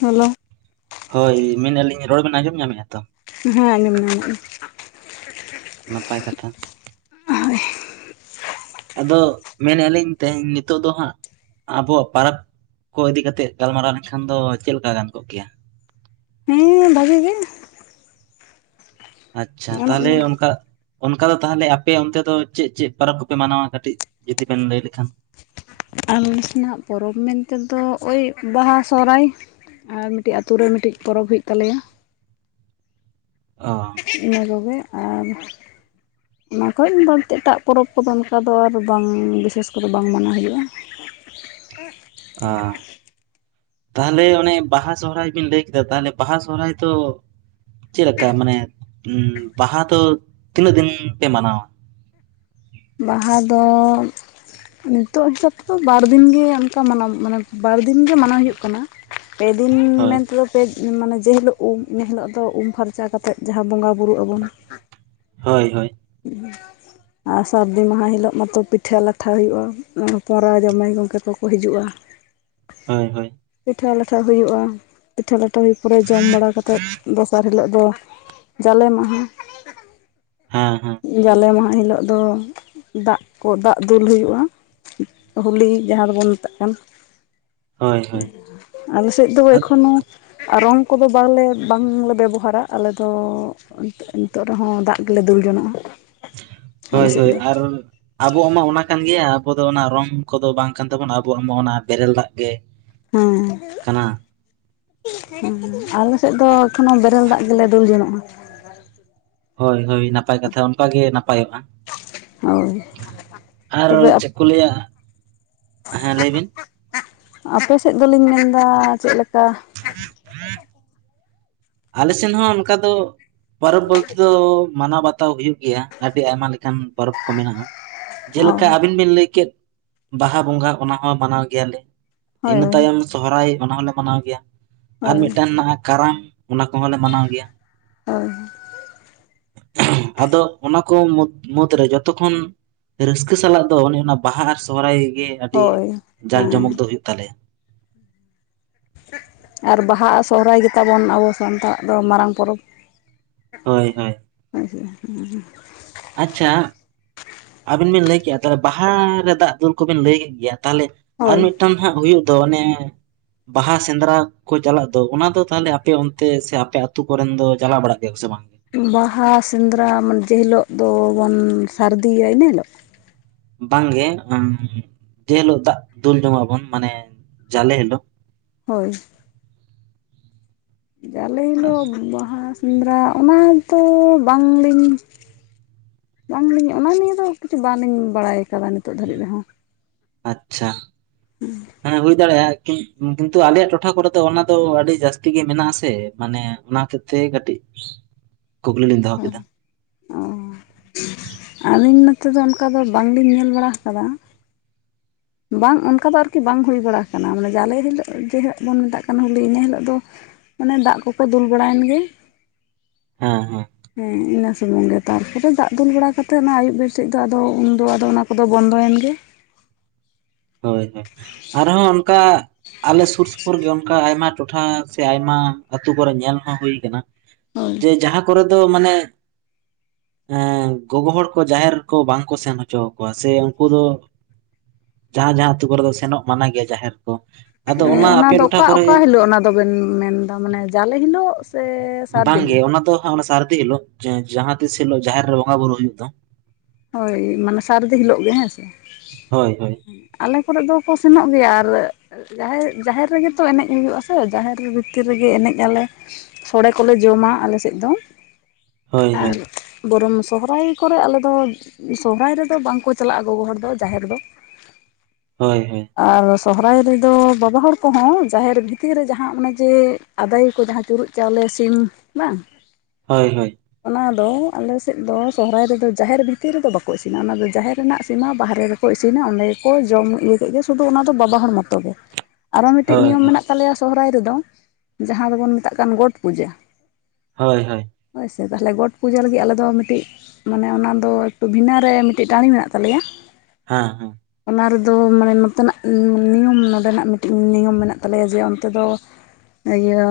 Hello ᱦᱳᱭ ᱢᱮᱱᱮᱜᱼᱟ ᱞᱤᱧ ᱨᱚᱲ ᱵᱤᱱ ᱟᱸᱡᱚᱢ ᱧᱟᱢᱮᱜᱼᱟ ᱛᱚ? ᱦᱮᱸ ᱟᱸᱡᱚᱢ ᱧᱟᱢᱮᱜ ᱢᱮᱜ ᱤᱧ᱾ ᱱᱟᱯᱟᱭ ᱠᱟᱛᱷᱟ᱾ ᱦᱳᱭ ᱟᱫᱚ ᱢᱮᱱᱮᱜᱼᱟ ᱞᱤᱧ ᱛᱮᱦᱮᱧ ᱱᱤᱛᱚᱜ ᱫᱚ ᱦᱟᱸᱜ ᱟᱵᱚᱣᱟᱜ ᱯᱟᱨᱟᱵᱽ ᱠᱚ ᱤᱫᱤ ᱠᱟᱛᱮᱜ ᱜᱟᱞᱢᱟᱨᱟᱣ ᱞᱮᱱᱠᱷᱟᱱ ᱫᱚ ᱪᱮᱜ ᱞᱮᱠᱟ ᱜᱟᱱ ᱠᱚᱜ ᱠᱮᱭᱟ? ᱦᱮᱸ ᱵᱷᱟᱜᱤ ᱜᱮ᱾ ᱟᱪᱪᱷᱟ ᱜᱟᱱᱚᱜ ᱛᱟᱦᱞᱮ ᱜᱮᱭᱟ ᱚᱱᱠᱟ ᱚᱱᱠᱟ ᱫᱚ ᱛᱟᱦᱞᱮ ᱟᱯᱮ ᱚᱱᱛᱮ ᱫᱚ ᱪᱮᱜ ᱪᱮᱜ ᱯᱟᱨᱟᱵᱽ ᱠᱚᱯᱮ ᱢᱟᱱᱟᱣᱟ ᱠᱟᱹᱴᱤᱡ ᱡᱩᱫᱤ ᱵᱮᱱ ᱞᱟᱹᱭ ᱞᱮᱠᱷᱟᱱ? ᱟᱞᱮ ᱥᱮᱱᱟᱜ ᱯᱚᱨᱚᱵᱽ ᱢᱮᱱᱛᱮ ᱫᱚ ᱳᱭ ᱵᱟᱦᱟ, ᱥᱚᱦᱨᱟᱭ᱾ ᱟᱨ ᱢᱤᱫᱴᱤᱡ ᱟᱛᱳ ᱨᱮ ᱢᱤᱫᱴᱮᱱ ᱯᱚᱨᱚᱵᱽ ᱦᱩᱭᱩᱜ ᱛᱟᱞᱮᱭᱟ᱾ ᱚ ᱤᱱᱟᱹ ᱠᱚᱜᱮ ᱟᱨ ᱚᱱᱟ ᱠᱷᱚᱡ ᱵᱟᱲᱛᱤ ᱮᱴᱟᱜ ᱯᱚᱨᱚᱵᱽ ᱠᱚᱫᱚ ᱚᱱᱠᱟ ᱫᱚ ᱟᱨ ᱵᱟᱝ ᱵᱤᱥᱮᱥ ᱠᱚᱨᱮ ᱵᱟᱝ ᱢᱟᱱᱟᱣ ᱦᱩᱭᱩᱜᱼᱟ᱾ [inaudible] ᱟᱸ ᱛᱟᱦᱞᱮ ᱚᱱᱮ ᱵᱟᱦᱟ, ᱥᱚᱦᱨᱟᱭ ᱵᱤᱱ ᱞᱟᱹᱭ ᱠᱮᱫᱟ ᱛᱟᱦᱞᱮ ᱵᱟᱦᱟ, ᱥᱚᱦᱨᱟᱭ ᱫᱚ ᱪᱮᱫ ᱞᱮᱠᱟ ᱢᱟᱱᱮ ᱵᱟᱦᱟ ᱫᱚ ᱛᱤᱱᱟᱹᱜ ᱫᱤᱱ ᱯᱮ ᱢᱟᱱᱟᱣᱟ? ᱵᱟᱦᱟ ᱫᱚ ᱱᱤᱛᱚᱜ ᱦᱤᱥᱟᱹᱵ ᱛᱮᱫᱚ ᱵᱟᱨ ᱫᱤᱱᱜᱮ ᱚᱱᱠᱟ ᱢᱟᱱᱟᱣ ᱢᱟᱱᱮ ᱵᱟᱨ ᱫᱤᱱᱜ ᱜᱮ ᱢᱟᱱᱟᱣ ᱦᱩᱭᱩᱜ ᱠᱟᱱᱟ᱾ ᱯᱮ ᱫᱤᱱ ᱦᱳᱭ ᱢᱮᱱ ᱛᱮᱫᱚ ᱯᱮ ᱢᱟᱱᱮ ᱡᱮ ᱦᱤᱞᱳᱜ ᱩᱢ ᱤᱱᱟᱹ ᱦᱤᱞᱳᱜ ᱫᱚ ᱩᱢ ᱯᱷᱟᱨᱪᱟ ᱠᱟᱛᱮᱫ ᱡᱟᱦᱟᱸ ᱵᱚᱸᱜᱟ ᱵᱩᱨᱩᱜ ᱟᱵᱚᱱ᱾ ᱦᱳᱭ ᱦᱳᱭ [inaudible] ᱟᱨ ᱥᱟᱹᱨᱫᱤ ᱢᱟᱦᱟ ᱦᱤᱞᱚᱜ ᱢᱟᱛᱚ ᱯᱤᱴᱷᱟᱹ ᱞᱟᱴᱷᱟ ᱦᱩᱭᱩᱜᱼᱟ ᱦᱚᱯᱚᱸᱨᱟ ᱡᱟᱢᱟᱭ ᱜᱚᱝᱠᱮ ᱠᱚᱠᱚ ᱦᱤᱡᱩᱜᱼᱟ᱾ [inaudible] ᱦᱳᱭ ᱦᱳᱭ ᱯᱤᱴᱷᱟᱹ ᱞᱟᱴᱷᱟ ᱦᱩᱭᱩᱜᱼᱟ, ᱯᱤᱴᱷᱟᱹ ᱞᱟᱴᱷᱟ ᱦᱩᱭ ᱯᱚᱨᱮ ᱡᱚᱢ ᱵᱟᱲᱟ ᱠᱟᱛᱮᱫ ᱫᱚᱥᱟᱨ ᱦᱤᱞᱳᱜ ᱫᱚ ᱡᱟᱞᱮ ᱢᱟᱦᱟ᱾ ᱦᱮᱸ ᱦᱮᱸ ᱡᱟᱞᱮ ᱢᱟᱦᱟ ᱦᱤᱞᱚᱜ ᱫᱚ ᱫᱟᱜ ᱠᱚ ᱫᱟᱜ ᱫᱩᱞ ᱦᱩᱭᱩᱜᱼᱟ ᱦᱩᱞᱤ ᱡᱟᱦᱟᱸ ᱫᱚᱵᱚᱱ ᱢᱮᱛᱟᱜ ᱠᱟᱱ ᱦᱳᱭ ᱦᱳᱭ ᱟᱞᱮ ᱥᱮᱫ ᱫᱚ ᱮᱠᱷᱚᱱᱳ ᱟᱨ ᱨᱚᱝ ᱠᱚᱫᱚ ᱵᱟᱝᱞᱮ ᱵᱟᱝᱞᱮ ᱵᱮᱵᱚᱦᱟᱨᱟ ᱟᱞᱮ ᱫᱚ ᱱᱤᱛᱚᱜ ᱱᱤᱛᱚᱜ ᱨᱮᱦᱚᱸ ᱫᱟᱜ ᱜᱮᱞᱮ ᱫᱩᱞ ᱡᱚᱱᱚᱜᱼᱟ ᱟᱞᱮ ᱦᱳᱭ ᱥᱮᱫ ᱦᱳᱭ ᱫᱚ ᱟᱨ ᱟᱵᱚᱣᱟᱜ ᱢᱟ ᱚᱱᱟ ᱠᱟᱱ ᱜᱮᱭᱟ ᱟᱵᱚ ᱫᱚ ᱚᱱᱟ ᱨᱚᱝ ᱠᱚᱫᱚ ᱵᱟᱝ ᱠᱟᱱ ᱛᱟᱵᱚᱱ ᱟᱵᱚᱣᱟᱜ ᱢᱟ ᱚᱱᱟ ᱵᱮᱨᱮᱞ ᱫᱟᱜ ᱜᱮ ᱠᱟᱱᱟ ᱦᱩᱸ ᱟᱞᱮ ᱥᱮᱫ ᱫᱚ ᱮᱠᱷᱱᱳ ᱵᱮᱨᱮᱞ ᱫᱟᱜ ᱜᱮᱞᱮ ᱫᱩᱞ ᱡᱚᱱᱚᱜᱼᱟ ᱦᱳᱭ ᱦᱳᱭ ᱱᱟᱯᱟᱭ ᱠᱟᱛᱷᱟ ᱚᱱᱠᱟ ᱜᱮ ᱱᱟᱯᱟᱭᱚᱜᱼᱟ ᱦᱳᱭ ᱟᱨ ᱛᱚᱵᱮ ᱪᱟ ᱠᱚ ᱞᱟᱹᱭᱟ ᱦᱮᱸ ᱞᱟᱹᱭ ᱵᱤᱱ ᱟᱯᱮ ᱥᱮᱫ ᱫᱚᱞᱤᱧ ᱢᱮᱱᱫᱟ ᱪᱮᱫᱞᱮᱠᱟ [inaudible] ᱟᱞᱮ ᱥᱮᱱ ᱦᱚᱸ ᱚᱱᱠᱟ ᱫᱚ ᱯᱚᱨᱚᱵᱽ ᱵᱚᱞᱛᱮ ᱫᱚ ᱢᱟᱱᱟᱣ ᱵᱟᱛᱟᱣ ᱦᱩᱭᱩᱜ ᱜᱮᱭᱟ ᱟᱹᱰᱤ ᱟᱭᱢᱟ ᱞᱮᱠᱟᱱ ᱯᱚᱨᱚᱵᱽ ᱠᱚ ᱢᱮᱱᱟᱜᱼᱟ ᱚ ᱡᱮᱞᱮᱠᱟ ᱟᱵᱤᱱ ᱵᱤᱱ ᱞᱟᱹᱭ ᱠᱮᱫ ᱵᱟᱦᱟ ᱵᱚᱸᱜᱟ ᱚᱱᱟ ᱦᱚᱸ ᱢᱟᱱᱟᱣ ᱜᱮᱭᱟᱞᱮ ᱦᱳᱭ ᱤᱱᱟᱹ ᱛᱟᱭᱚᱢ ᱥᱚᱦᱨᱟᱭ ᱚᱱᱟ ᱦᱚᱸᱞᱮ ᱢᱟᱱᱟᱣ ᱜᱮᱭᱟ ᱟᱨ ᱦᱳᱭ ᱢᱤᱫᱴᱟᱱ ᱱᱟᱜ ᱟ ᱠᱟᱨᱟᱢ ᱚᱱᱟ ᱠᱚᱦᱚᱸᱞᱮ ᱢᱟᱱᱟᱣ ᱜᱮᱭᱟ ᱦᱳᱭ ᱟᱫᱚ ᱚᱱᱟᱠᱚ ᱢᱩᱫᱽᱨᱮ ᱡᱚᱛᱚᱠᱷᱚᱱ ᱨᱟᱹᱥᱠᱟᱹ ᱥᱟᱞᱟᱜ ᱫᱚ ᱚᱱᱮ ᱚᱱᱟ ᱵᱟᱦᱟ ᱟᱨ ᱥᱚᱦᱨᱟᱭ ᱜᱮ ᱟᱹᱰᱤ ᱦᱳᱭ ᱡᱟᱸᱠ ᱦᱮᱸ ᱡᱚᱢᱚᱠ ᱫᱚ ᱦᱩᱭᱩᱜ ᱛᱟᱞᱮᱭᱟ ᱟᱨ ᱵᱟᱦᱟ ᱥᱚᱦᱨᱟᱭ ᱜᱮᱛᱟᱵᱚᱱ ᱟᱵᱚ ᱥᱟᱱᱛᱟᱲ ᱫᱚ ᱢᱟᱨᱟᱝ ᱯᱚᱨᱚᱵᱽ ᱦᱳᱭ ᱦᱳᱭ ᱯᱥ [unintelligible] ᱟᱪᱷᱟ ᱟᱹᱵᱤᱱ ᱵᱤᱱ ᱞᱟᱹᱭ ᱠᱮᱜᱼᱟ ᱛᱟᱦᱚᱞᱮ ᱵᱟᱦᱟᱨᱮ ᱫᱟᱜ ᱫᱩᱞ ᱠᱚᱵᱤᱱ ᱞᱟᱹᱭ ᱮᱫ ᱜᱮᱭᱟ ᱛᱟᱦᱚᱞᱮ ᱟᱨ ᱦᱳᱭ ᱢᱤᱫᱴᱟᱝ ᱦᱟᱸᱜ ᱦᱩᱭᱩᱜ ᱫᱚ ᱚᱱᱮ ᱵᱟᱦᱟ ᱥᱮᱸᱫᱽᱨᱟ ᱠᱚ ᱪᱟᱞᱟᱜ ᱫᱚ ᱚᱱᱟ ᱫᱚ ᱛᱟᱦᱚᱞᱮ ᱟᱯᱮ ᱚᱱᱛᱮ ᱥᱮ ᱟᱯᱮ ᱟᱛᱩ ᱠᱚᱨᱮᱱ ᱫᱚ ᱪᱟᱞᱟᱣ ᱵᱟᱲᱟᱜ ᱜᱮᱭᱟ ᱠᱚ ᱥᱮ ᱵᱟᱝ ᱵᱟᱦᱟ ᱥᱮᱸᱫᱽᱨᱟ ᱢᱟ ᱡᱮ ᱦᱤᱞᱳᱜ ᱫᱚᱵᱚᱱ ᱥᱟᱹᱨᱫᱤᱭᱟ ᱤᱱᱟᱹ ᱦᱤᱞᱳᱜ ᱵᱟᱝᱜᱮ ᱡᱮ ᱦᱤᱞᱳᱜ ᱫᱟᱜ ᱫᱩᱞ ᱡᱚᱝ ᱟᱵᱚᱱ ᱢᱟᱱᱮ ᱡᱟᱞᱮ ᱦᱤᱞᱚᱜ ᱦᱳᱭ ᱡᱟᱞᱮ ᱦᱤᱞᱚᱜ ᱵᱟᱦᱟ ᱥᱮᱸᱫᱽᱨᱟ ᱚᱱᱟ ᱫᱚ ᱵᱟᱝᱞᱤᱧ ᱵᱟᱝᱞᱤᱧ ᱚᱱᱟ ᱱᱤᱭᱤᱭᱟᱹ ᱫᱚ ᱠᱤᱪᱷᱩ ᱵᱟᱞᱤᱧ ᱵᱟᱲᱟᱭ ᱟᱠᱟᱫᱟ ᱱᱤᱛᱚᱜ ᱫᱷᱟᱹᱨᱤᱡ ᱨᱮᱦᱚᱸ ᱟᱪᱷᱟ ᱦᱮᱸ ᱦᱩᱭ ᱫᱟᱲᱮᱭᱟᱜᱼᱟ ᱠᱤᱱᱛᱩ ᱟᱞᱮᱭᱟᱜ ᱴᱚᱴᱷᱟ ᱠᱚᱨᱮ ᱫᱚ ᱚᱱᱟ ᱫᱚ ᱟᱹᱰᱤ ᱡᱟᱹᱥᱛᱤ ᱜᱮ ᱢᱮᱱᱟᱜ ᱟᱥᱮ ᱢᱟᱱᱮ ᱚᱱᱟ ᱦᱚᱛᱮᱡ ᱛᱮ ᱠᱟᱹᱴᱤᱡ [inaudible] ᱠᱩᱠᱞᱤ ᱞᱤᱧ ᱫᱚᱦᱚ ᱠᱮᱫᱟ ᱚ ᱟᱹᱞᱤᱧ ᱱᱚᱛᱮ ᱫᱚ ᱚᱱᱠᱟ ᱫᱚ ᱵᱟᱝᱞᱤᱧ ᱧᱮᱞ ᱵᱟᱲᱟ ᱦᱟᱠᱟᱫᱟ ᱵᱟᱝ ᱚᱱᱠᱟ ᱫᱚ ᱟᱨᱠᱤ ᱵᱟᱝ ᱦᱩᱭ ᱵᱟᱲᱟ ᱠᱟᱱᱟ ᱢᱟᱱᱮ ᱡᱟᱞᱮ ᱦᱤᱞᱳᱜ ᱡᱮ ᱦᱤᱞᱚᱜ ᱵᱚᱱ ᱢᱮᱛᱟᱜ ᱠᱟᱱᱟ ᱦᱳᱞᱤ ᱤᱱᱟᱹ ᱦᱤᱞᱳᱜ ᱫᱚ ᱚᱱᱮ ᱫᱟᱜ ᱠᱚᱠᱚ ᱫᱩᱞ ᱵᱟᱲᱟᱭᱮᱱ ᱜᱮ [inaudible] ᱦᱮᱸ ᱤᱱᱟᱹ ᱥᱩᱢᱩᱝ ᱜᱮ ᱛᱟᱨᱯᱚᱨᱮ ᱫᱟᱜ ᱫᱩᱞ ᱵᱟᱲᱟ ᱠᱟ ᱠᱟᱛᱮᱫ ᱚᱱᱟ ᱟᱹᱭᱩᱵ ᱵᱮᱨ ᱥᱮᱫ ᱫᱚ ᱟᱫᱚ ᱩᱱᱫᱚ ᱟᱫᱚ ᱚᱱᱟ ᱠᱚᱫᱚ ᱵᱚᱱᱫᱚᱭᱮᱱ ᱜᱮ ᱦᱳᱭ ᱦᱳᱭ ᱟᱨᱦᱚᱸ ᱚᱱᱠᱟ ᱟᱞᱮ ᱥᱩᱨ ᱥᱩᱯᱩᱨ ᱜᱮ ᱚᱱᱠᱟ ᱟᱭᱢᱟ ᱴᱚᱴᱷᱟ ᱥᱮ ᱟᱭᱢᱟ ᱟᱹᱛᱩ ᱠᱚᱨᱮ ᱧᱮᱞ ᱦᱚᱸ ᱦᱩᱭ ᱠᱟᱱᱟ ᱦᱳᱭ ᱡᱮ ᱡᱟᱦᱟᱸ ᱠᱚᱨᱮ ᱫᱚ ᱢᱟᱱᱮ ᱮᱸ ᱜᱚᱜᱚ ᱦᱚᱲ ᱠᱚ ᱡᱟᱦᱮᱨᱮ ᱠᱚ ᱵᱟᱝ ᱠᱚ ᱥᱮᱱ ᱦᱚᱪᱚ ᱟᱠᱚᱣᱟ ᱥᱮ ᱩᱱᱠᱩ ᱫᱚ ᱡᱟᱦᱟᱸ ᱡᱟᱦᱟᱸᱟᱹᱛᱩ ᱠᱚᱨᱮ ᱫᱚ ᱥᱮᱱᱚᱜ ᱢᱟᱱᱟ ᱜᱮᱭᱟ ᱡᱟᱦᱮᱨ ᱠᱚ ᱟᱫᱚ ᱚᱱᱟ ᱟᱯᱮ ᱫᱚ ᱴᱚᱴᱷᱟ ᱚᱠᱟ ᱠᱚᱨᱮ ᱚᱠᱟ ᱦᱤᱞᱳᱜ ᱚᱱᱟ ᱫᱚᱵᱮᱱ ᱢᱮᱱ ᱫᱟ ᱢᱟᱱᱮ ᱡᱟᱞᱮ ᱦᱤᱞᱳᱜ ᱥᱮ ᱥᱟᱹᱨᱫᱤ ᱵᱟᱝᱜᱮ ᱦᱤᱞᱳᱜ ᱚᱱᱟ ᱫᱚᱜ ᱚᱱᱟ ᱥᱟᱨᱫᱤ ᱦᱤᱞᱳᱜ ᱡᱟᱦᱟᱸ ᱛᱤᱥ ᱦᱤᱞᱳ ᱡᱟᱦᱮᱨ ᱨᱮ ᱵᱚᱸᱜᱟ ᱵᱩᱨᱩᱳ ᱦᱩᱭᱩᱜ ᱫᱚ ᱦᱳᱭ ᱢᱟᱱᱮ ᱥᱟᱨᱮᱫᱤ ᱦᱤᱞᱳᱜ ᱜᱮ ᱦᱮᱸ ᱥᱮ ᱦᱳᱭ ᱦᱳᱭ ᱟᱞᱮ ᱠᱚᱨᱮ ᱫᱚᱠᱚ ᱥᱮᱱᱚᱜ ᱜᱮᱭᱟ ᱟᱨ ᱡᱟᱦᱮᱨ ᱡᱟᱦᱮᱨ ᱨᱮᱜᱮ ᱛᱚ ᱮᱱᱮᱡ ᱦᱩᱭᱩᱜᱼᱟᱥᱮ ᱡᱟᱦᱮᱨ ᱵᱷᱤᱛᱤᱨ ᱨᱮᱜᱮ ᱮᱱᱮᱡ ᱟᱞᱮ ᱥᱚᱲᱮ ᱠᱚᱞᱮ ᱡᱚᱢᱟ ᱟᱞᱮ ᱥᱮᱫ ᱫᱚ ᱦᱳᱭ ᱦᱳᱭ ᱟᱨ ᱵᱚᱨᱚᱝ ᱥᱚᱦᱨᱟᱭ ᱠᱚᱨᱮ ᱟᱞᱮ ᱫᱚ, ᱥᱚᱦᱨᱟᱭ ᱨᱮᱫᱚ ᱵᱟᱝᱠᱚ ᱪᱟᱞᱟᱜᱼᱟ ᱜᱚᱜᱚ ᱦᱚᱲ ᱫᱚ ᱡᱟᱦᱮᱨ ᱫᱚ᱾ ᱦᱳᱭ ᱦᱳᱭ ᱟᱨ ᱥᱚᱦᱚᱨᱟᱭ ᱨᱮᱫᱚ ᱵᱟᱵᱟ ᱦᱚᱲ ᱠᱚᱦᱚᱸ ᱡᱟᱦᱮᱨ ᱵᱷᱤᱛᱤᱨ ᱨᱮ ᱡᱟᱦᱟᱸ ᱚᱱᱮ ᱡᱮ ᱟᱫᱟᱭ ᱠᱚ ᱡᱟᱦᱟᱸ ᱪᱩᱨᱩᱩᱜ ᱪᱟᱣᱞᱮ ᱥᱤᱢ ᱵᱟᱝ? ᱦᱳᱭ ᱦᱳᱭ ᱚᱱᱟ ᱫᱚ ᱟᱞᱮᱥᱮᱫ ᱫᱚ ᱥᱚᱦᱨᱟᱭ ᱨᱮᱫᱚ ᱡᱟᱦᱮᱨ ᱵᱷᱤ ᱛᱤᱨ ᱨᱮᱫᱚ ᱵᱟᱠᱚ ᱤᱥᱤᱱᱟ ᱚᱱᱟ ᱫᱚ ᱡᱟᱦᱮᱨ ᱨᱮᱱᱟᱜ ᱤᱥᱤᱱᱟ ᱵᱟᱨᱦᱨᱮ ᱨᱮᱠᱚ ᱤᱥᱤᱱᱟ, ᱚᱸᱰᱮ ᱜᱮᱠᱚ ᱡᱚᱢ ᱤᱭᱟᱹ ᱠᱮᱫ ᱜᱮ ᱥᱩᱫᱩ ᱚᱱᱟ ᱫᱚ ᱵᱟᱵᱟ ᱦᱚᱲ ᱢᱚᱛᱚ ᱜᱮ᱾ ᱟᱨᱚ ᱢᱤᱫᱴᱮᱱ ᱦᱳᱭ ᱱᱤᱭᱚᱢ ᱦᱳᱭ ᱢᱮᱱᱟᱜ ᱛᱟᱞᱮᱭᱟ ᱥᱚᱦᱟᱭ ᱨᱮᱫᱚ ᱡᱟᱦᱟᱸ ᱫᱚᱵᱚᱱ ᱢᱮᱛᱟᱜ ᱠᱟᱱ ᱜᱚᱴ ᱯᱩᱡᱟᱹ᱾ ᱦᱳᱭ ᱦᱳᱭ ᱦᱳᱭᱥᱮ ᱛᱟᱦᱚᱞᱮ ᱜᱚᱴ ᱯᱩᱡᱟᱹ ᱞᱟᱹᱜᱤᱫ ᱟᱞᱮᱫᱚ ᱢᱤᱫᱴᱤᱡ ᱢᱟᱱᱮ ᱚᱱᱟᱫᱚ ᱵᱷᱤᱱᱟ ᱨᱮ ᱢᱤᱫᱴᱤᱡ ᱴᱟᱨᱱᱤᱝ ᱢᱮᱱᱟᱜ ᱛᱟᱞᱮᱭᱟ᱾ ᱦᱮᱸ ᱦᱮᱸ ᱚᱱᱟ ᱨᱮᱫᱚ ᱢᱟᱱᱮ ᱱᱚᱛᱮᱱᱟᱜ ᱱᱤᱭᱚᱢ ᱱᱚᱰᱮᱱᱟᱜ ᱢᱤᱫᱴᱤᱡ ᱱᱤᱭᱚᱢ ᱢᱮᱱᱟᱜ ᱛᱟᱞᱮᱭᱟ ᱡᱮ ᱚᱱᱛᱮ ᱫᱚ, ᱤᱭᱟᱹ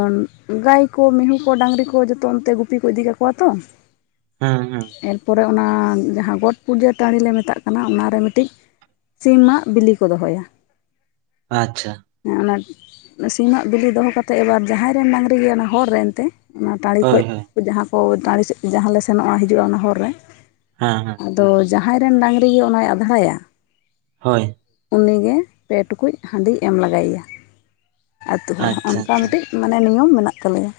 ᱜᱟᱹᱭ ᱠᱚ ᱢᱤᱦᱩ ᱠᱚ ᱰᱟᱹᱟᱝᱨᱤ ᱠᱚ ᱡᱚᱛᱚ ᱚᱱᱛᱮ ᱜᱩᱯᱤ ᱠᱚ ᱤᱫᱤ ᱠᱟᱠᱚᱣᱟ ᱛᱚ, [inaudible] ᱦᱮᱸ ᱦᱮᱸ ᱯᱚᱨᱮ ᱚᱱᱟ ᱡᱟᱦᱟᱸ ᱜᱚᱴ ᱯᱩᱡᱟᱹ ᱴᱟᱹᱱᱰᱤᱞᱮ ᱢᱮᱛᱟᱜ ᱠᱟᱱᱟ ᱚᱱᱟᱨᱮ ᱢᱤᱫᱴᱤᱡ, ᱥᱤᱢᱟᱜ ᱵᱤᱞᱤ ᱠᱚ ᱫᱚᱦᱚᱭᱟ᱾ ᱟᱪᱪᱷᱟ ᱦᱮᱸ ᱚᱱᱟ ᱥᱤᱢᱚᱜ ᱵᱤᱞᱤ ᱫᱚᱦᱚ ᱠᱟᱛᱮᱫ ᱮᱵᱟᱨ ᱡᱟᱦᱟᱸᱭ ᱨᱮᱱ ᱰᱟᱝᱨᱤ ᱜᱮ ᱚᱱᱟ ᱦᱚᱲ ᱨᱮᱱ ᱮᱱᱛᱮ, ᱚᱱᱟ ᱴᱟᱹᱲᱤ ᱦᱳᱭ ᱠᱷᱚᱡ ᱦᱳᱭ ᱡᱟᱦᱟᱸ ᱠᱚ ᱴᱟᱹᱲ ᱥᱮᱫ ᱡᱟᱦᱟᱸ ᱞᱮ ᱥᱮᱱᱚᱜᱼᱟ ᱦᱤᱡᱩᱜᱼᱟ ᱚᱱᱟ ᱦᱚᱨ ᱨᱮ, ᱦᱮᱸ ᱦᱮᱸ ᱟᱫᱚ ᱡᱟᱦᱟᱸᱭ ᱨᱮᱱ ᱰᱟᱝᱨᱤ ᱜᱮ ᱚᱱᱟᱭ ᱟᱫᱷᱲᱟᱭᱟ᱾ ᱦᱳᱭ ᱩᱱᱤᱜᱮ ᱯᱮ ᱴᱩᱠᱩᱡ ᱦᱟᱱᱰᱤ ᱮᱢ ᱞᱟᱜᱟᱭᱮᱭᱟ ᱟᱛᱳ ᱦᱚᱲ, ᱟᱪᱪᱷᱟ ᱚᱱᱠᱟ ᱟᱪᱪᱷᱟ ᱢᱤᱫᱴᱤᱡ ᱢᱟᱱᱮ ᱱᱤᱭᱚᱢ ᱢᱮᱱᱟᱜ ᱛᱟᱞᱮᱭᱟ᱾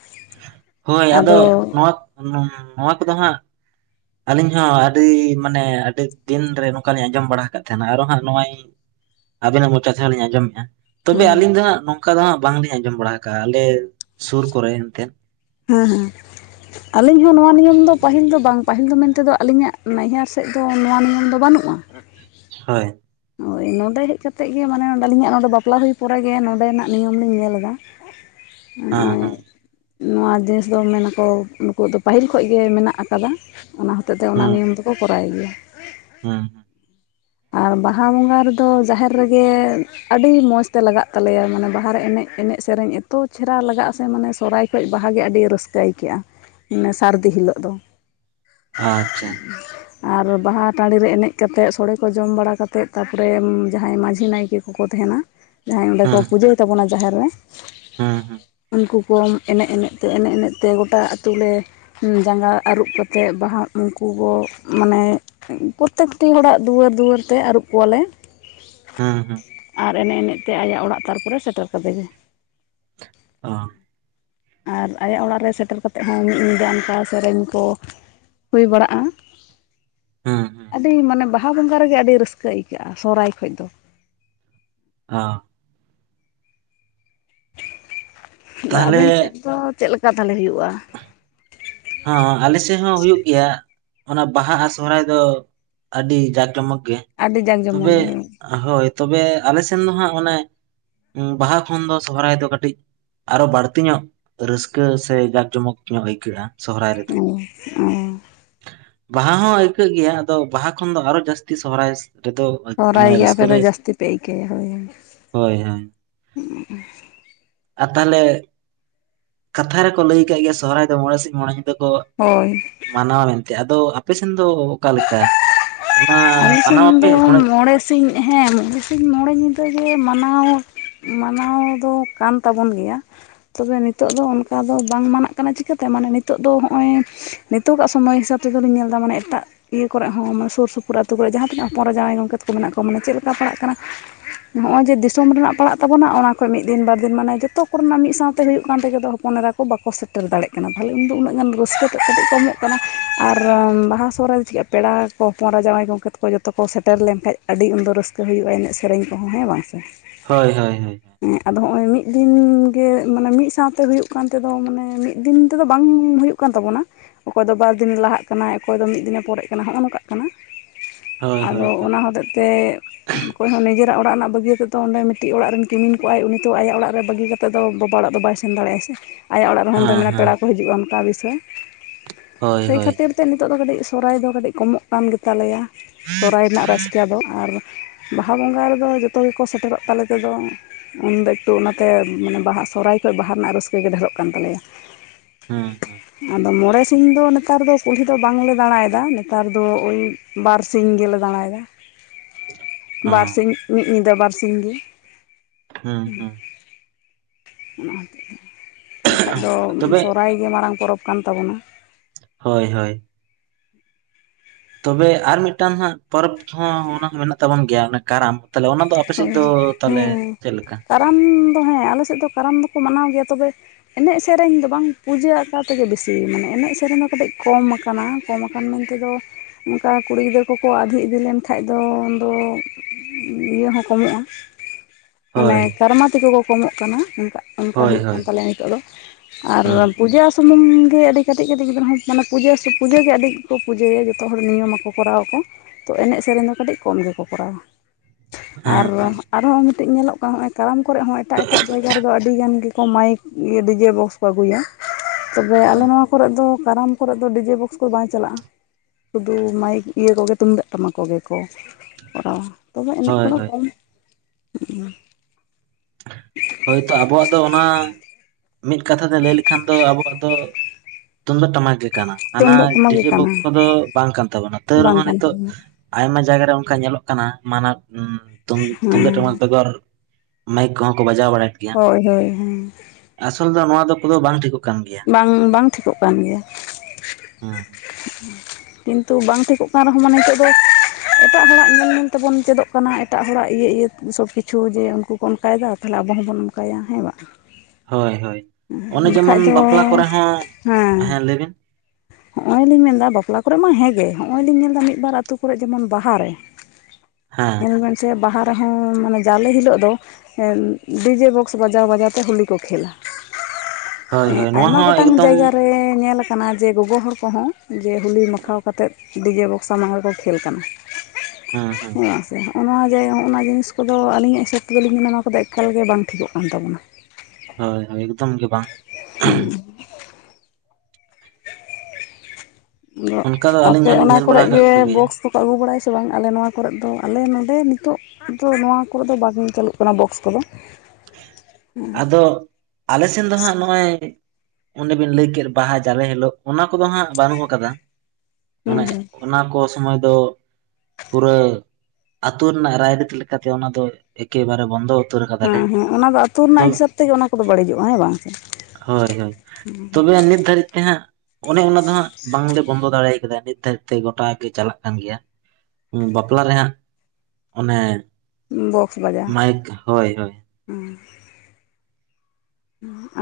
ᱦᱳᱭ ᱟᱫᱚ ᱱᱚᱣᱟ ᱱᱚᱣᱟ ᱠᱚᱫᱚ ᱦᱟᱸᱜ ᱟᱹᱞᱤᱧ ᱦᱚᱸ ᱟᱹᱰᱤ ᱢᱟᱱᱮ ᱟᱹᱰᱤ ᱫᱤᱱᱨᱮ ᱱᱚᱝᱠᱟᱞᱤᱧ ᱟᱸᱡᱚᱢ ᱵᱟᱲᱟ ᱟᱠᱟᱫ ᱛᱟᱦᱮᱱᱟ ᱟᱨᱚ ᱦᱟᱸᱜ ᱱᱚᱜᱼᱚᱭ ᱟᱹᱵᱤᱱᱟᱜ ᱢᱚᱪᱟ ᱪᱷᱟ ᱞᱤᱧ ᱟᱱᱡᱚᱢᱮᱫᱼᱟ, ᱛᱚᱵᱮ ᱦᱩᱸ ᱟᱹᱞᱤᱧ ᱫᱚ ᱦᱟᱸᱜ ᱱᱚᱝᱠᱟ ᱫᱚ ᱦᱟᱸᱜ ᱵᱟᱝᱞᱤᱧ ᱟᱸᱡᱚᱢ ᱵᱟᱲᱟ ᱟᱠᱟᱜᱼᱟ ᱟᱞᱮ ᱥᱩᱨ ᱠᱚᱨᱮ ᱮᱱᱛᱮᱫ᱾ ᱦᱮᱸ ᱦᱮᱸ ᱟᱞᱤᱧ ᱦᱚᱸ ᱱᱚᱣᱟ ᱱᱤᱭᱚᱢ ᱫᱚ ᱯᱟᱹᱦᱤᱞ ᱫᱚ ᱵᱟᱝ ᱯᱟᱹᱦᱤᱞ ᱫᱚ ᱢᱮᱱᱛᱮᱫᱚ ᱟᱹᱞᱤᱧᱟᱜ ᱱᱟᱹᱭᱦᱟᱨ ᱥᱮᱫ ᱫᱚ ᱱᱚᱣᱟ ᱱᱤᱭᱚᱢ ᱫᱚ ᱵᱟᱹᱱᱩᱜᱼᱟ᱾ ᱦᱳᱭ ᱦᱳᱭ ᱱᱚᱸᱰᱮ ᱦᱮᱡ ᱠᱟᱛᱮᱡ ᱜᱮ ᱢᱟᱱᱮ ᱟᱹᱞᱤᱧᱟᱜ ᱱᱚᱰᱮ ᱵᱟᱯᱞᱟ ᱦᱩᱭ ᱯᱚᱨᱮᱜᱮ ᱱᱚᱸᱰᱮᱱᱟᱜ ᱱᱤᱭᱚᱢ ᱞᱤᱧ ᱧᱮᱞ ᱮᱫᱟ, ᱦᱮᱸ ᱱᱚᱜᱼᱚᱸᱭ ᱦᱮᱸ ᱱᱚᱣᱟ ᱡᱤᱱᱤᱥ ᱫᱚ ᱢᱮᱱᱟᱠᱚ ᱱᱩᱠᱩ ᱫᱚ ᱯᱟᱹᱦᱤᱞ ᱠᱷᱚᱡ ᱜᱮ ᱢᱮᱱᱟᱜ ᱟᱠᱟᱫᱟ ᱚᱱᱟ, ᱦᱚᱛᱮᱜ ᱛᱮ ᱚᱱᱟ ᱱᱤᱭᱚᱢ ᱫᱚ ᱠᱚ ᱠᱚᱨᱟᱭ ᱜᱮᱭᱟ᱾ ᱦᱮᱸ ᱦᱮᱸ ᱟᱨ ᱵᱟᱦᱟ ᱵᱚᱸᱜᱟ ᱨᱮᱫᱚ ᱡᱟᱦᱮᱨ ᱨᱮᱜᱮ ᱟᱹᱰᱤ ᱢᱚᱡᱽ ᱛᱮ ᱞᱟᱜᱟᱜ ᱛᱟᱞᱮᱭᱟ ᱢᱟᱱᱮ ᱵᱟᱦᱟᱨᱮ ᱮᱱᱮᱡ ᱮᱱᱮᱡ ᱥᱮᱨᱮᱧ ᱮᱛᱚ ᱪᱮᱦᱨᱟ ᱞᱟᱜᱟᱼᱟ ᱥᱮ ᱢᱟᱱᱮ ᱥᱚᱨᱦᱟᱭ ᱠᱷᱚᱡ ᱵᱟᱦᱟ ᱜᱮ ᱟᱹᱰᱤ ᱨᱟᱹᱥᱠᱟᱹ ᱟᱹᱭᱠᱟᱹᱜᱼᱟ, ᱢᱮ ᱥᱟᱹᱨᱫᱤ ᱦᱤᱞᱳᱜ ᱫᱚ᱾ ᱟᱪᱪᱷᱟ ᱟᱨ ᱵᱟᱦᱟ ᱴᱟᱺᱰᱤ ᱨᱮ ᱮᱱᱮᱡ ᱠᱟᱛᱮ ᱥᱚᱲᱮ ᱠᱚ ᱡᱚᱢ ᱵᱟᱲᱟ ᱠᱟᱛᱮᱫ ᱛᱟᱯᱚᱨᱮ ᱡᱟᱦᱟᱸᱭ ᱢᱟᱺᱡᱷᱤ ᱱᱟᱭᱠᱮ ᱠᱚᱠᱚ ᱛᱟᱦᱮᱱᱟ, ᱡᱟᱦᱟᱸᱭ ᱚᱸᱰᱮ ᱠᱚ ᱦᱮᱸ ᱯᱩᱡᱟᱹᱭ ᱛᱟᱵᱚᱱᱟ ᱡᱟᱦᱮᱨ ᱨᱮ᱾ ᱦᱮᱸ ᱦᱮᱸ ᱩᱱᱠᱩ ᱠᱚᱢ ᱮᱱᱮᱡ ᱮᱱᱮᱡ ᱛᱮ ᱮᱱᱮᱡ ᱮᱱᱮᱡ ᱛᱮ ᱜᱚᱴᱟ ᱟᱛᱩ ᱞᱮ, ᱡᱟᱸᱜᱟ ᱟᱹᱨᱩᱵ ᱠᱟᱛᱮᱫ ᱵᱟᱦᱟ ᱩᱱᱠᱩ ᱠᱚ ᱢᱟᱱᱮ ᱯᱚᱨᱛᱮᱠᱴᱤ ᱦᱚᱲᱟᱜ ᱫᱩᱣᱟᱹᱨ ᱫᱩᱣᱟᱹᱨ ᱛᱮ ᱟᱹᱨᱩᱵ ᱠᱚᱣᱟᱞᱮ᱾ ᱦᱮᱸ ᱦᱮᱸ ᱟᱨ ᱮᱱᱮᱡ-ᱮᱱᱮᱡ ᱛᱮ ᱟᱭᱟᱜ ᱚᱲᱟᱜ ᱛᱟᱨᱯᱚᱨᱮ ᱥᱮᱴᱮᱨ ᱠᱟᱫᱮ ᱜᱮ [unintelligible] ᱟᱨ ᱟᱭᱟᱜ ᱚᱲᱟᱜ ᱨᱮ ᱥᱮᱴᱮᱨ ᱠᱟᱛᱮ ᱦᱚᱸ ᱢᱤᱫ ᱧᱤᱫᱟᱹ ᱚᱱᱠᱟ ᱥᱮᱨᱮᱧ ᱠᱚ [inaudible] ᱦᱩᱭ ᱵᱟᱲᱟᱜᱼᱟ ᱦᱮᱸ ᱦᱮᱸ [inaudible] ᱟᱹᱰᱤ ᱢᱟᱱᱮ ᱵᱟᱦᱟ ᱵᱚᱸᱜᱟ ᱨᱮᱜᱮ ᱟᱹᱰᱤ ᱨᱟᱹᱥᱠᱟᱹ ᱟᱹᱭᱠᱟᱹᱜᱼᱟ ᱥᱚᱦᱨᱟᱭ ᱠᱷᱚᱡ ᱫᱚ [unintelligible] [unintelligible] ᱛᱟᱦᱚᱞᱮ ᱟᱵᱮᱱ ᱴᱷᱮᱡ ᱫᱚ ᱪᱮᱫ ᱞᱮᱠᱟ ᱛᱟᱦᱚᱞᱮ ᱦᱩᱭᱩᱜᱼᱟ ᱦᱚᱸ ᱦᱚᱸ ᱟᱞᱮ ᱥᱮᱫ ᱦᱚᱸ ᱦᱩᱭᱩᱜ ᱜᱮᱭᱟ ᱚᱱᱟ ᱵᱟᱦᱟ ᱟᱨ ᱥᱚᱦᱨᱟᱭ ᱫᱚ ᱟᱹᱰᱤ ᱡᱟᱠ ᱡᱚᱢᱚᱠ ᱜᱮ ᱟᱹᱰᱤ ᱡᱟᱠ ᱡᱚᱢᱚᱠ ᱛᱚᱵᱮ ᱜᱮ ᱦᱳᱭ ᱦᱳᱭ ᱛᱚᱵᱮ ᱟᱞᱮ ᱥᱮᱱ ᱫᱚ ᱦᱟᱸᱜ ᱚᱱᱮ ᱵᱟᱦᱟ ᱠᱷᱚᱱ ᱫᱚ ᱥᱚᱦᱨᱟᱭ ᱫᱚ ᱠᱟᱹᱴᱤᱡ ᱟᱨᱚ ᱵᱟᱹᱲᱛᱤ ᱧᱚᱜ ᱨᱟᱹᱥᱠᱟᱹ ᱥᱮ ᱡᱟᱠ ᱡᱚᱢᱚᱠ ᱧᱚᱜ ᱟᱹᱭᱠᱟᱹᱜᱼᱟ ᱥᱚᱦᱨᱟᱭ ᱨᱮᱫᱚ [inaudible] ᱚ ᱚ ᱵᱟᱦᱟ ᱦᱚᱸ ᱟᱹᱭᱠᱟᱹᱜ ᱜᱮᱭᱟ ᱟᱫᱚ ᱵᱟᱦᱟ ᱠᱷᱚᱱ ᱫᱚ ᱟᱨᱚ ᱡᱟᱹᱥᱛᱤ ᱥᱚᱦᱨᱟᱭ [unintelligible] [inaudible] ᱥᱚᱦᱨᱟᱭ ᱢᱟᱱᱮ ᱜᱮ ᱟᱯᱮ ᱨᱟᱹᱥᱠᱟᱹ ᱫᱚ ᱞᱮ ᱡᱟᱹᱥᱛᱤ ᱯᱮ ᱟᱹᱭᱠᱟᱹᱭᱟ ᱦᱳᱭ ᱦᱳᱭ [inaudible] ᱦᱳᱭ ᱦᱳᱭ [unintelligible] [inaudible] ᱟᱨ ᱛᱟᱦᱚᱞᱮ ᱠᱟᱛᱷᱟ ᱨᱮᱠᱚ ᱞᱟᱹᱭ ᱠᱟᱜ ᱜᱮᱭᱟ ᱥᱚᱦᱨᱟᱭ ᱫᱚ ᱢᱚᱬᱮ ᱥᱤᱧ ᱢᱚᱬᱮ ᱧᱤᱫᱟᱹ ᱠᱚ ᱦᱳᱭ ᱢᱟᱱᱟᱣᱟ ᱢᱮᱱᱛᱮ ᱟᱫᱚ ᱟᱯᱮ ᱥᱮᱱ ᱫᱚ ᱚᱠᱟ ᱞᱮᱠᱟ ᱚᱱᱟ ᱟᱞᱮ ᱥᱮᱱ ᱢᱟᱱᱟᱣ ᱫᱚ ᱟᱯᱮ ᱢᱚᱬᱮ ᱥᱤᱧ ᱦᱮᱸ ᱢᱚᱬᱮ ᱥᱤᱧ ᱢᱚᱬᱮ ᱧᱤᱫᱟᱹ ᱜᱮ ᱢᱟᱱᱟᱣ [inaudible] ᱢᱟᱱᱟᱣ ᱫᱚ ᱠᱟᱱ ᱛᱟᱵᱚᱱ ᱜᱮᱭᱟ ᱛᱚᱵᱮ ᱱᱤᱛᱚᱜ ᱫᱚ ᱚᱱᱠᱟ ᱫᱚ ᱵᱟᱝ ᱢᱟᱱᱟᱜ ᱠᱟᱱᱟ ᱪᱤᱠᱟᱹᱛᱮ ᱢᱟᱱᱮ ᱱᱤᱛᱚᱜ ᱫᱚ ᱦᱚᱜᱼᱚᱸᱭ [inaudible] ᱱᱤᱛᱚᱜᱟᱜ ᱥᱚᱢᱚᱭ ᱦᱤᱥᱟᱹᱵ ᱛᱮᱫᱚᱞᱤᱧ ᱧᱮᱞ ᱫᱟ ᱢᱟᱱᱮ ᱮᱴᱟᱜ ᱤᱭᱟᱹ ᱠᱚᱨᱮ ᱦᱚᱸ ᱢᱟᱱᱮ ᱥᱩᱨ [unintelligible] ᱯᱩᱨᱟᱹ ᱟᱹᱛᱩ ᱠᱚᱨᱮ ᱡᱟᱦᱟᱸ ᱛᱤᱱᱟᱹᱜ ᱦᱚᱯᱚᱱ ᱮᱨᱟ ᱡᱟᱶᱟᱭ ᱜᱚᱝᱠᱮ ᱛᱟᱠᱚ ᱢᱮᱱᱟᱜ ᱠᱚᱣᱟ ᱢᱟᱱᱮ ᱪᱮᱫ ᱞᱮᱠᱟ ᱯᱟᱲᱟᱜ ᱠᱟᱱᱟ [inaudible] [inaudible] ᱦᱚᱜᱼᱚᱸᱭ ᱡᱮ ᱫᱤᱥᱚᱢ ᱨᱮᱱᱟᱜ ᱯᱟᱲᱟᱜ ᱛᱟᱵᱚᱱᱟ ᱚᱱᱟ ᱠᱷᱚᱡ ᱢᱤᱫ ᱫᱤᱱ ᱵᱟᱨ ᱫᱤᱱ ᱢᱟᱱᱮ ᱡᱚᱛᱚ ᱠᱚᱨᱮᱱᱟᱜ ᱢᱤᱫ ᱥᱟᱶᱛᱮ ᱦᱩᱭᱩᱜ ᱠᱟᱱ ᱛᱮᱜᱮ ᱫᱚ ᱦᱚᱯᱚᱱ ᱮᱨᱟ ᱵᱟᱠᱚ ᱥᱮᱴᱮᱨ ᱫᱟᱲᱮᱜ ᱠᱟᱱᱟ ᱛᱟᱦᱚᱞᱮ ᱩᱱᱫᱚ ᱩᱱᱟᱹᱜ ᱜᱟᱱ ᱨᱟᱹᱥᱠᱟᱹ ᱛᱮᱫ ᱠᱟᱹᱴᱤᱡ ᱠᱚᱢᱚᱜ ᱠᱟᱱᱟ ᱟᱨ ᱵᱟᱦᱟ ᱥᱚᱦᱨᱟᱭ ᱫᱚ [unintelligible] ᱯᱮᱲᱟ ᱠᱚ ᱦᱚᱯᱚᱱ ᱮᱨᱟ ᱡᱟᱶᱟᱭ ᱜᱚᱝᱠᱮ ᱛᱟᱠᱚ ᱡᱚᱛᱚ ᱠᱚ ᱥᱮᱴᱮᱨ ᱞᱮᱱᱠᱟᱡ ᱟᱹᱰᱤ ᱩᱱᱫᱚ ᱨᱟᱹᱥᱠᱟᱹ ᱦᱩᱭᱩᱜᱼᱟ ᱮᱱᱮᱡ ᱥᱮᱨᱮᱧ ᱠᱚᱦᱚᱸ ᱦᱮᱸ ᱵᱟᱝ ᱥᱮ ᱦᱳᱭ ᱦᱳᱭ ᱦᱳᱭ [unintelligible] ᱟᱫᱚ ᱦᱚᱜᱼᱚᱸᱭ ᱢᱤᱫ ᱫᱤᱱ ᱜᱮ ᱢᱟᱱᱮ ᱢᱤᱫ ᱥᱟᱶᱛᱮ ᱦᱩᱭᱩᱜ ᱠᱟᱱ ᱛᱮᱫᱚ ᱢᱟᱱᱮ ᱢᱤᱫ ᱫᱤᱱ ᱛᱮᱫᱚ ᱵᱟᱝ ᱦᱩᱭᱩᱜ ᱦᱩᱭᱩᱜ ᱠᱟᱱ ᱛᱟᱵᱚᱱᱟ ᱚᱠᱚᱭ ᱫᱚ ᱵᱟᱨ ᱫᱤᱱᱮ ᱞᱟᱦᱟᱜ ᱠᱟᱱᱟᱭ ᱚᱠᱚᱭ ᱫᱚ ᱢᱤᱫ ᱫᱤᱱᱮ ᱯᱚᱨᱮᱜ ᱠᱟᱱᱟ ᱦᱚᱜᱼᱚᱸᱭ ᱱᱚᱝᱠᱟᱜ ᱠᱟᱱᱟ ᱟᱫᱚ ᱚᱱᱟ ᱦᱚᱛᱮᱡᱛᱮ [inaudible] ᱚᱠᱚᱭᱦᱚᱸ ᱱᱤᱡᱮᱨᱟᱜ ᱚᱲᱟᱜ ᱨᱮᱱᱟᱜ ᱵᱟᱹᱜᱤ ᱠᱟᱛᱮ ᱚᱸᱰᱮ ᱢᱤᱫᱴᱤᱡ ᱚᱲᱟᱜ ᱨᱮᱱ ᱠᱤᱢᱤᱱ ᱠᱚᱜᱼᱟᱭ ᱩᱱᱤ ᱛᱚ ᱟᱭᱟᱜ ᱚᱲᱟᱜ ᱨᱮ ᱵᱟᱹᱜᱤ [unintelligible] ᱱᱤᱛᱮᱜ ᱫᱚ ᱵᱟᱵᱟ ᱚᱲᱟᱜ ᱫᱚ ᱵᱟᱭ ᱥᱮᱱ ᱫᱟᱲᱮᱭᱟᱜᱼᱟᱭ ᱥᱮ ᱟᱭᱟᱜ ᱚᱲᱟᱜ ᱨᱮᱦᱚᱸ ᱩᱱᱫᱚᱭ ᱢᱮᱱᱟ ᱯᱮᱲᱟ ᱠᱚ ᱦᱤᱡᱩᱜᱼᱟ ᱚᱱᱠᱟ ᱵᱤᱥᱚᱭ ᱥᱮᱭ ᱠᱷᱟᱹᱛᱤᱨ ᱛᱮ ᱱᱤᱛᱚᱜ ᱫᱚ ᱠᱟᱹᱴᱤᱡ ᱥᱚᱨᱦᱟᱭ ᱫᱚ ᱠᱟᱹᱴᱤᱡ ᱠᱚᱢᱚᱜ ᱠᱟᱱ ᱜᱮᱛᱟᱞᱮᱭᱟ [inaudible] ᱥᱚᱦᱨᱟᱭ ᱨᱮᱱᱟᱜ ᱨᱟᱹᱥᱠᱟᱹ ᱫᱚ ᱟᱨ ᱵᱟᱦᱟ ᱵᱚᱸᱜᱟ ᱨᱮᱫᱚ ᱡᱚᱛᱚ ᱜᱮᱠᱚ ᱥᱮᱴᱮᱨᱚᱜ ᱛᱟᱞᱮ ᱛᱮᱫᱚ [inaudible] ᱩᱱᱫᱚ ᱮᱠᱴᱩ ᱚᱱᱟ ᱛᱮ ᱢᱟᱱᱮ ᱵᱟᱦᱟ ᱥᱚᱦᱨᱟᱭ ᱠᱷᱚᱡ ᱵᱟᱦᱟ ᱨᱮᱱᱟᱜ ᱨᱟᱹᱥᱠᱟᱹ ᱜᱮ ᱰᱷᱮᱹᱨᱚᱜ ᱠᱟᱱ ᱛᱟᱞᱮᱭᱟ [inaudible] ᱦᱩᱸ, ᱦᱩᱸ, [inaudible] ᱟᱫᱚ [unintelligible] ᱥᱤᱧ ᱫᱚ ᱱᱮᱛᱟᱨ ᱫᱚ ᱠᱩᱞᱦᱤ ᱫᱚ ᱵᱟᱝᱞᱮ ᱫᱟᱬᱟᱭᱮᱫᱟ ᱱᱮᱛᱟᱨ ᱫᱚ ᱳᱭ ᱵᱟᱨ ᱥᱤᱧ ᱜᱮᱞᱮ ᱫᱟᱬᱟᱭᱮᱫᱟ ᱚ, [inaudible] ᱵᱟᱨ ᱥᱤᱧ ᱢᱤᱫ ᱧᱤᱫᱟᱹ ᱵᱟᱨ ᱥᱤᱧ ᱜᱤ [inaudible] ᱦᱩᱸ, ᱦᱩᱸ, [unintelligible] ᱚᱱᱟ ᱦᱚᱛᱮᱡᱛᱮ ᱵᱟᱠᱷᱟᱡ ᱫᱚ ᱛᱚᱵᱮ ᱥᱚᱨᱦᱟᱭ ᱜᱮ ᱢᱟᱨᱟᱝ ᱯᱚᱨᱚᱵᱽ ᱠᱟᱱ ᱛᱟᱵᱚᱱᱟ ᱦᱳᱭ ᱦᱳᱭ ᱛᱚᱵᱮ ᱟᱨ ᱢᱤᱫᱴᱟᱝ ᱦᱟᱸᱜ ᱯᱚᱨᱚᱵᱽ ᱦᱚᱸ ᱚᱱᱟ ᱦᱚᱸ ᱢᱮᱱᱟᱜ ᱛᱟᱵᱚᱱ ᱜᱮᱭᱟ ᱚᱱᱮ ᱠᱟᱨᱟᱢ ᱛᱟᱦᱚᱞᱮ ᱚᱱᱟ ᱫᱚ ᱟᱯᱮ ᱥᱮᱫ ᱦᱳᱭ ᱫᱚ ᱛᱟᱦᱚᱞᱮ ᱦᱮᱸ ᱪᱮᱫ ᱞᱮᱠᱟ ᱠᱟᱨᱟᱢ ᱫᱚ ᱦᱮᱸ ᱟᱞᱮᱥᱮᱫ ᱫᱚ ᱠᱟᱨᱟᱢ ᱫᱚᱠᱚ ᱢᱟᱱᱟᱣ ᱜᱮᱭᱟ ᱛᱚᱵᱮ ᱮᱱᱮᱡ ᱥᱮᱨᱮᱧ ᱫᱚ ᱵᱟᱝ ᱯᱩᱡᱟᱹ ᱟᱸᱠᱟᱣ ᱛᱮᱜᱮ ᱵᱤᱥᱤ ᱢᱟᱱᱮ ᱮᱱᱮᱡ ᱥᱮᱨᱮᱧ ᱫᱚ ᱠᱟᱹᱴᱤᱡ ᱠᱚᱢ ᱟᱠᱟᱱᱟ ᱠᱚᱢ ᱟᱠᱟᱱ ᱢᱮᱱᱛᱮᱫᱚ ᱚᱱᱠᱟ ᱠᱩᱲᱤ ᱜᱤᱫᱽᱨᱟᱹ ᱠᱚᱠᱚ ᱟᱹᱫᱷᱤ ᱤᱫᱤ ᱞᱮᱱᱠᱷᱟᱡ ᱫᱚ ᱩᱱᱫᱚ ᱤᱭᱟᱹ ᱦᱚᱸ ᱠᱚᱢᱚᱜᱼᱟ ᱢᱟᱱᱮ ᱦᱳᱭ, ᱠᱟᱨᱢᱟ ᱛᱮᱠᱚ ᱠᱚ ᱠᱚᱢᱚᱜ ᱠᱟᱱᱟ ᱚᱱᱠᱟ ᱚᱱᱠᱟ ᱦᱳᱭ, ᱦᱩᱭᱩᱜ ᱦᱳᱭ, ᱠᱟᱱ ᱦᱳᱭ, ᱛᱟᱞᱮᱭᱟ ᱱᱤᱛᱚᱜ ᱫᱚ ᱟᱨ ᱦᱩᱸ, ᱯᱩᱡᱟᱹ ᱥᱩᱢᱩᱝ ᱜᱮ ᱟᱹᱰᱤ ᱠᱟᱹᱴᱤᱡ ᱠᱟᱹᱴᱤᱡ ᱜᱤᱫᱽᱨᱟᱹ ᱦᱚᱸ ᱢᱟᱱᱮ ᱯᱩᱡᱟᱹ ᱯᱩᱡᱟᱹᱜᱮ ᱟᱹᱰᱤᱠᱚ ᱯᱩᱡᱟᱹᱭᱟ ᱡᱚᱛᱚ ᱦᱚᱲ ᱱᱤᱭᱚᱢ ᱟᱠᱚ ᱠᱚᱨᱟᱣᱟᱠᱚ ᱛᱚ ᱮᱱᱮᱡ ᱥᱮᱨᱮᱧ ᱫᱚ ᱠᱟᱹᱴᱤᱡ ᱠᱚᱢ ᱜᱮᱠᱚ ᱠᱚᱨᱟᱣᱟ ᱟᱨ ᱦᱮᱸ, ᱦᱮᱸ, ᱟᱨᱦᱚᱸ ᱢᱤᱫᱴᱮᱱ ᱧᱮᱞᱚᱜ ᱠᱟᱱ ᱱᱚᱜᱼᱚᱭ ᱠᱟᱨᱟᱢ ᱠᱚᱨᱮ ᱦᱚᱸ ᱮᱴᱟᱜ ᱮᱴᱟᱜ ᱡᱟᱭᱜᱟ ᱨᱮᱫᱚ ᱟᱹᱰᱤ ᱜᱟᱱ ᱜᱮᱠᱚ ᱢᱟᱭᱤᱠ ᱤᱭᱟᱹ ᱰᱤᱡᱮ ᱵᱚᱠᱥ ᱠᱚ ᱟᱹᱜᱩᱭᱟ ᱛᱚᱵᱮ ᱟᱞᱮ ᱦᱩᱸ, ᱱᱚᱣᱟ ᱠᱚᱨᱮᱫ ᱫᱚ ᱠᱟᱨᱟᱢ ᱠᱚᱨᱮ ᱫᱚ ᱰᱤᱡᱮ ᱵᱚᱠᱥ ᱠᱚ ᱵᱟᱭ ᱪᱟᱞᱟᱜᱼᱟ ᱥᱩᱫᱩ ᱢᱟᱭᱤᱠ ᱤᱭᱟᱹ ᱠᱚᱜᱮ ᱛᱩᱢᱫᱟᱹᱜ ᱴᱟᱢᱟᱠᱜᱮ ᱠᱚ ᱠᱚᱨᱟ ᱛᱚᱵᱮ ᱮᱱᱮᱡ ᱦᱳᱭ, ᱦᱳᱭ, ᱦ ᱦᱳᱭᱛᱳ ᱟᱵᱚᱣᱟᱜ ᱫᱚ ᱚᱱᱟ ᱢᱤᱫ ᱠᱟᱛᱷᱟ ᱛᱮ ᱞᱟᱹᱭ ᱞᱮᱠᱷᱟᱱ ᱫᱚ ᱟᱵᱚᱣᱟᱜ ᱫᱚ ᱛᱩᱢᱫᱟᱜ ᱴᱟᱢᱟᱠ ᱜᱮ ᱠᱟᱱᱟ ᱦᱟᱱᱟ ᱛᱩᱢᱫᱟᱹᱜ ᱴᱟᱢᱟᱠ ᱜᱮ ᱰᱤᱡᱮ ᱠᱟᱱᱟ ᱵᱚᱠᱥ ᱠᱚᱫᱚ ᱵᱟᱝ ᱠᱟᱱ ᱛᱟᱵᱚᱱᱟ ᱵᱟᱝ ᱛᱚᱣᱨᱮᱦᱚᱸ ᱠᱟᱱ ᱱᱤᱛᱚᱜ ᱛᱟᱵᱚᱱᱟ ᱟᱭᱢᱟ ᱡᱟᱭᱜᱟᱨᱮ ᱚᱱᱠᱟ ᱧᱮᱞᱚᱜ ᱠᱟᱱᱟ ᱢᱟᱱᱟ ᱛᱩᱢ ᱛᱩᱢᱫᱟᱜ ᱴᱟᱢᱟᱠ ᱦᱮᱸ ᱵᱮᱜᱚᱨ ᱢᱟᱭᱤᱠ ᱠᱚᱦᱚ ᱠᱚ ᱵᱟᱡᱟᱣ ᱵᱟᱲᱟᱭ ᱦᱳᱭ ᱦᱳᱭ ᱦᱳᱭ ᱟᱥᱚᱞ ᱫᱚ ᱱᱚᱣᱟ ᱫᱚ ᱠᱚᱫᱚ ᱵᱟᱝ ᱴᱷᱤᱠᱚᱜᱼᱟ ᱵᱟᱝ ᱵᱟᱝ ᱴᱷᱤᱠᱚᱜ ᱠᱟᱱ ᱜᱮᱭᱟ ᱦᱮᱸ ᱠᱤᱱᱛᱩ ᱵᱟᱝ ᱴᱷᱤᱠᱚᱜ ᱠᱟᱱ ᱨᱮᱦᱚᱸ ᱢᱟᱱᱮ ᱱᱤᱛᱚᱜ ᱫᱚ ᱮᱴᱟᱜ ᱦᱚᱲᱟᱜ ᱧᱮᱞ ᱧᱮᱞ ᱛᱮᱵᱚᱱ ᱪᱮᱫᱚᱜ ᱠᱟᱱᱟ ᱮᱴᱟᱜ ᱦᱚᱲᱟᱜ ᱤᱭᱟᱹ ᱤᱭᱟᱹ ᱥᱚᱵ ᱠᱤᱪᱷᱩ ᱡᱮ ᱩᱱᱠᱩ ᱠᱚ ᱚᱱᱠᱟᱭᱮᱫᱟ ᱛᱟᱦᱚᱞᱮ ᱟᱵᱚ ᱦᱚᱸᱵᱚᱱ ᱚᱱᱠᱟᱭᱟ ᱦᱮᱸ ᱵᱟᱝ ᱦᱳᱭ ᱦᱳᱭ ᱚᱱᱮ ᱵᱟᱠᱷᱟᱡ ᱡᱮᱢᱚᱱ ᱫᱚ ᱵᱟᱯᱞᱟ ᱠᱚᱨᱮ ᱦᱚᱸ ᱦᱮᱸ ᱦᱚᱜᱼᱚᱭ ᱞᱤᱧ ᱢᱮᱱᱫᱟ ᱵᱟᱯᱞᱟ ᱠᱚᱨᱮ ᱢᱟ ᱦᱮᱸᱜᱮ ᱦᱚᱜᱼᱚᱭ ᱞᱤᱧ ᱧᱮᱞᱫᱟ ᱢᱤᱫ ᱵᱟᱨ ᱟᱹᱛᱩᱳ ᱠᱚᱨᱮ ᱡᱮᱢᱚᱱ ᱵᱟᱦᱟᱨᱮ ᱦᱮᱸ ᱧᱮᱞᱵᱮᱱ ᱥᱮ ᱵᱟᱦᱟ ᱨᱮᱦᱚᱸ ᱢᱟᱱᱮ ᱡᱟᱞᱮ ᱦᱤᱞᱳᱜ ᱫᱚ ᱮᱱ ᱰᱤᱡᱮ ᱵᱚᱠᱥ ᱵᱟᱡᱟᱣ ᱵᱟᱡᱟᱣ ᱛᱮ ᱦᱳᱞᱤ ᱠᱚ ᱠᱷᱮᱞᱟ ᱦᱳᱭ ᱦᱮᱸ ᱦᱳᱭ ᱱᱚᱣᱟ ᱟᱭᱢᱟ ᱦᱚᱸ ᱜᱚᱴᱟᱝ ᱮᱠᱫᱚᱢ ᱡᱟᱭᱜᱟ ᱨᱮ ᱧᱮᱞ ᱟᱠᱟᱱᱟ ᱡᱮ ᱜᱚᱜᱚ ᱦᱚᱲ ᱠᱚᱦᱚᱸ ᱡᱮ ᱦᱩᱞᱤ ᱢᱟᱠᱷᱟᱣ ᱠᱟᱛᱮᱫ ᱰᱤᱡᱮ ᱵᱚᱠᱥᱟᱢᱟᱝ ᱨᱮᱠᱚ ᱠᱷᱮᱞ ᱠᱟᱱᱟ ᱦᱮᱸ ᱦᱮᱸ ᱦᱮᱸ ᱵᱟᱝ ᱥᱮ ᱱᱚᱜᱼᱚ ᱜᱮ ᱱᱚᱜᱼᱚᱱᱚᱣᱟ ᱡᱤᱱᱤᱥ ᱠᱚᱫᱚ ᱟᱹᱞᱤᱧᱟᱜ ᱦᱤᱥᱟᱹᱵ ᱛᱮᱫᱚᱞᱤᱧ ᱢᱮᱱᱟ ᱱᱚᱣᱟ ᱠᱚᱫᱚ ᱮᱠᱟᱞ ᱜᱮ ᱵᱟᱝ ᱴᱷᱤᱠᱚᱜ ᱠᱟᱱ ᱛᱟᱵᱚᱱᱟ ᱦᱳᱭ ᱦᱳᱭ ᱮᱠᱫᱚᱢ ᱜᱮ ᱵᱟᱝ ᱦᱮᱸ ᱟᱫᱚ ᱚᱱᱠᱟ ᱫᱚ ᱟᱹᱞᱤᱧ ᱟᱯᱮ ᱦᱚᱞᱤᱧ ᱚᱱᱟ ᱧᱮᱞ ᱠᱚᱨᱮ ᱵᱟᱲᱟ ᱟᱠᱟᱫ ᱜᱮ ᱠᱚᱜᱮᱭᱟ ᱵᱚᱠᱥ ᱠᱚ ᱟᱹᱜᱩ ᱵᱟᱲᱟᱭᱟ ᱥᱮ ᱵᱟᱝ ᱟᱞᱮ ᱱᱚᱣᱟ ᱠᱚᱨᱮᱫ ᱫᱚ ᱟᱞᱮ ᱱᱚᱰᱮ ᱱᱤᱛᱚᱜ ᱟᱫᱚ ᱱᱚᱣᱟ ᱠᱚᱨᱮ ᱫᱚ ᱵᱟᱝ ᱪᱟᱹᱞᱩᱜ ᱠᱟᱱᱟ ᱵᱚᱠᱥ ᱠᱚᱫᱚ ᱟᱫᱚ ᱟᱞᱮ ᱥᱮᱱ ᱫᱚ ᱦᱟᱸᱜ ᱱᱚᱜᱼᱚᱭ ᱚᱱᱮ ᱵᱤᱱ ᱞᱟᱹᱭ ᱠᱮᱫ ᱵᱟᱦᱟ ᱡᱟᱞᱮ ᱦᱤᱞᱳᱜ ᱚᱱᱟ ᱠᱚᱫᱚ ᱦᱟᱸᱜ ᱵᱟᱹᱱᱩᱜ ᱠᱟᱫᱟ ᱦᱮᱸ ᱢᱟᱱᱮ ᱦᱮᱸ ᱚᱱᱟ ᱠᱚ ᱥᱚᱢᱚᱭ ᱫᱚ ᱯᱩᱨᱟᱹ ᱟᱛᱳ ᱨᱮᱱᱟᱜ ᱨᱟᱡᱽᱱᱤᱛ ᱞᱮᱠᱟᱛᱮ ᱚᱱᱟ ᱫᱚ ᱮᱠᱮᱵᱟᱨᱮ ᱵᱚᱱᱫᱚ ᱩᱛᱟᱹᱨ ᱠᱟᱫᱟᱞᱮ ᱦᱮᱸ ᱦᱮᱸ ᱚᱱᱟ ᱫᱚ ᱟᱹᱛᱩ ᱛᱚ ᱨᱮᱱᱟᱜ ᱦᱤᱥᱟᱹᱵ ᱛᱮᱜᱮ ᱚᱱᱟ ᱠᱚᱫᱚ ᱵᱟᱹᱲᱤᱡᱚᱜᱼᱟ ᱦᱮᱸ ᱵᱟᱝ ᱥᱮ ᱦᱮᱸ ᱱᱤᱫ ᱫᱷᱟᱨᱤᱛ ᱛᱮ ᱦᱮᱸ ᱚᱱᱮ ᱚᱱᱟ ᱫᱚ ᱦᱟᱸᱜ ᱵᱟᱝᱞᱮ ᱵᱚᱱᱫᱚ ᱫᱟᱲᱮ ᱠᱟᱫᱟ ᱱᱤᱛ ᱫᱷᱟᱹᱨᱤᱡᱛᱮ ᱜᱚᱴᱟ ᱜᱮ ᱪᱟᱞᱟᱜ ᱠᱟᱱ ᱜᱮᱭᱟ ᱵᱟᱯᱞᱟ ᱨᱮ ᱦᱟᱸᱜ ᱚᱱᱮ ᱢᱟᱭᱤᱠ ᱦᱳᱭ ᱦᱳᱭ ᱦᱮᱸ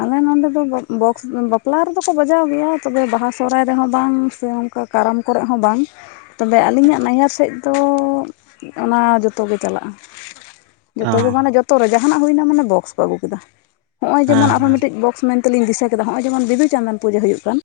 ᱟᱞᱮ ᱱᱚᱸᱰᱮ ᱫᱚ ᱵᱚᱠᱥ ᱵᱟᱯᱞᱟ ᱨᱮᱫᱚ ᱠᱚ ᱵᱟᱡᱟᱣ ᱜᱮᱭᱟ ᱛᱚᱵᱮ ᱵᱟᱦᱟ ᱥᱚᱦᱨᱟᱭ ᱨᱮᱦᱚᱸ ᱵᱟᱝ ᱥᱮ ᱚᱱᱠᱟ ᱠᱟᱨᱟᱢ ᱠᱚᱨᱮ ᱦᱚᱸ ᱵᱟᱝ ᱛᱚᱵᱮ ᱟᱹᱞᱤᱧᱟᱜ ᱱᱟᱭᱦᱟᱨ ᱥᱮᱫ ᱫᱚ ᱚᱱᱟ ᱡᱚᱛᱚᱜᱮ ᱪᱟᱞᱟᱜᱼᱟ ᱚ ᱡᱚᱛᱚᱚᱜ ᱜᱮ ᱢᱟᱱᱮ ᱡᱚᱛᱚᱨ ᱨᱮ ᱡᱟᱦᱟᱱᱟᱜ ᱦᱩᱭᱱᱟ ᱢᱟᱱᱮ ᱵᱚᱠᱥ ᱠᱚ ᱟᱹᱜᱩ ᱠᱮᱫᱟ ᱱᱚᱜᱼᱚᱭ ᱦᱮᱸ ᱡᱮᱢᱚᱱ ᱟᱨᱦᱚᱸ ᱦᱮᱸ ᱢᱤᱫᱴᱤᱡ ᱵᱚᱠᱥ ᱢᱮᱱᱛᱮᱞᱤᱧ ᱫᱤᱥᱟᱹ ᱠᱮᱫᱟ ᱱᱚᱜᱼᱚᱭ ᱡᱮᱢᱚᱱ ᱵᱤᱫᱩ ᱪᱟᱸᱫᱟᱱ ᱯᱩᱡᱟᱹ ᱦᱩᱭᱩᱜ ᱠᱟᱱ